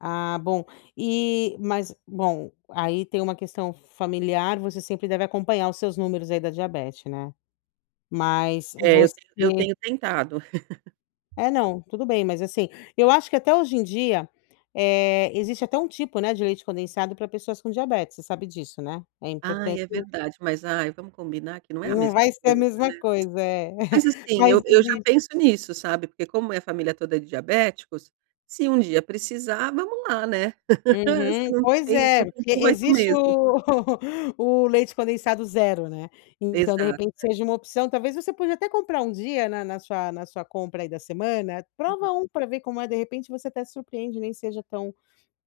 Ah, bom, eh, mas bom, aí tem um questão familiar, você sempre deve acompanhar os seus números aí da diabete né? Mas É, eu você te eu tenho tentado. Eh, não. Tudo bem, mas assim, eu acho que até hoje em dia, eh, existe até um tipo, né, de leite condensado pra pessoas com diabetes, você sabe disso né? É Ai, importante é verdade. Mas ai, vamos combinar que não é a Não mesma vai ser a coisa mesma né? coisa, é. Mas assim Mas eu eu já existe penso nisso, sabe, porque como a minha família toda é de diabéticos, se um dia precisar vamos lá né? Uhum. Se não Pois tem é, não tem porque tu, vai tu existe mesmo. o o leite condensado 0, né. Então de Exato, repente né. seja uma opção, talvez você pode até comprar um dia na na sua na sua compra aí da semana, Uhum. prova um pra ver como é, de repente, você até surpreende, nem seja tão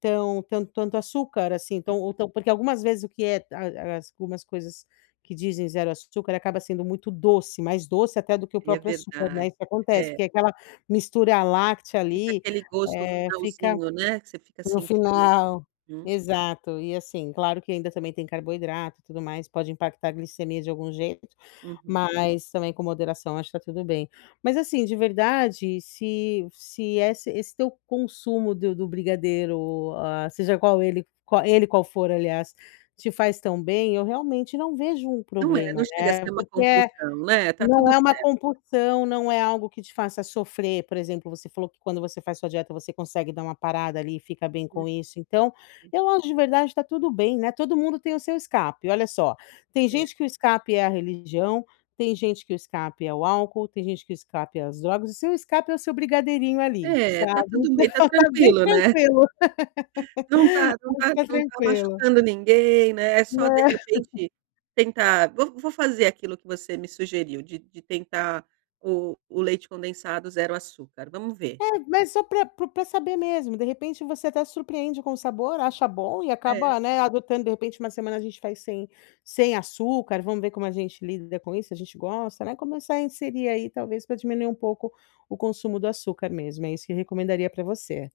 tão tant tanto açúcar assim, Hum. tão ou tão porque algumas vezes o que é a a algumas coisas que dizem 0 açúcar acaba sendo muito doce, mais doce até do que o É próprio açúcar, né, verdade, isso acontece, é. porque aquela mistura láctea Fica ali, aquele gosto eh, fica finalzinho, né, que você fica no sentindo né. final. Hum. Exato. E assim, claro que ainda também tem carboidrato e tudo mais, pode impactar a glicemia de algum jeito, Uhum. mas também, com moderação acho que tá tudo bem, mas assim, de verdade, se se é ess esse teu consumo do do brigadeiro o ó seja qual ele qua ele qual for, aliás, te faz tão bem eu, realmente não vejo um Não é, problema, não chega a né. ser uma Porque, eh, compulsão, né, tá não tudo é uma certo. compulsão, não é algo que te faça sofrer, por exemplo, você falou que quando você faz sua dieta você consegue dar uma parada ali e fica bem com isso, então eu acho de verdade, tá tudo bem, né, todo mundo tem o seu escape, olha só: tem É. gente que o escape é a religião, tem gente que o escape é o álcool, tem gente que escape é as drogas, o seu escape é o seu brigadeirinho ali, É, tá sabe, tudo bem, então está tá bem tranquilo né. tranquilo. Não tá não Pode tá ficar não tá tranquilo. machucando ninguém, né, só de Né? repente tentar vou vou fazer aquilo que você me sugeriu de de tentar o o leite condensado 0 açúcar, vamos ver. É, mas só pra pro pra saber mesmo. De repente você até se surpreende com o sabor, acha bom e É. acaba, né, adotando, de repente uma semana a gente faz sem sem açúcar, vamos ver como a gente lida com isso, se a gente gosta, né, começar a inserir aí talvez pra diminuir um pouco o consumo do açúcar mesmo. É isso que eu recomendaria pra você.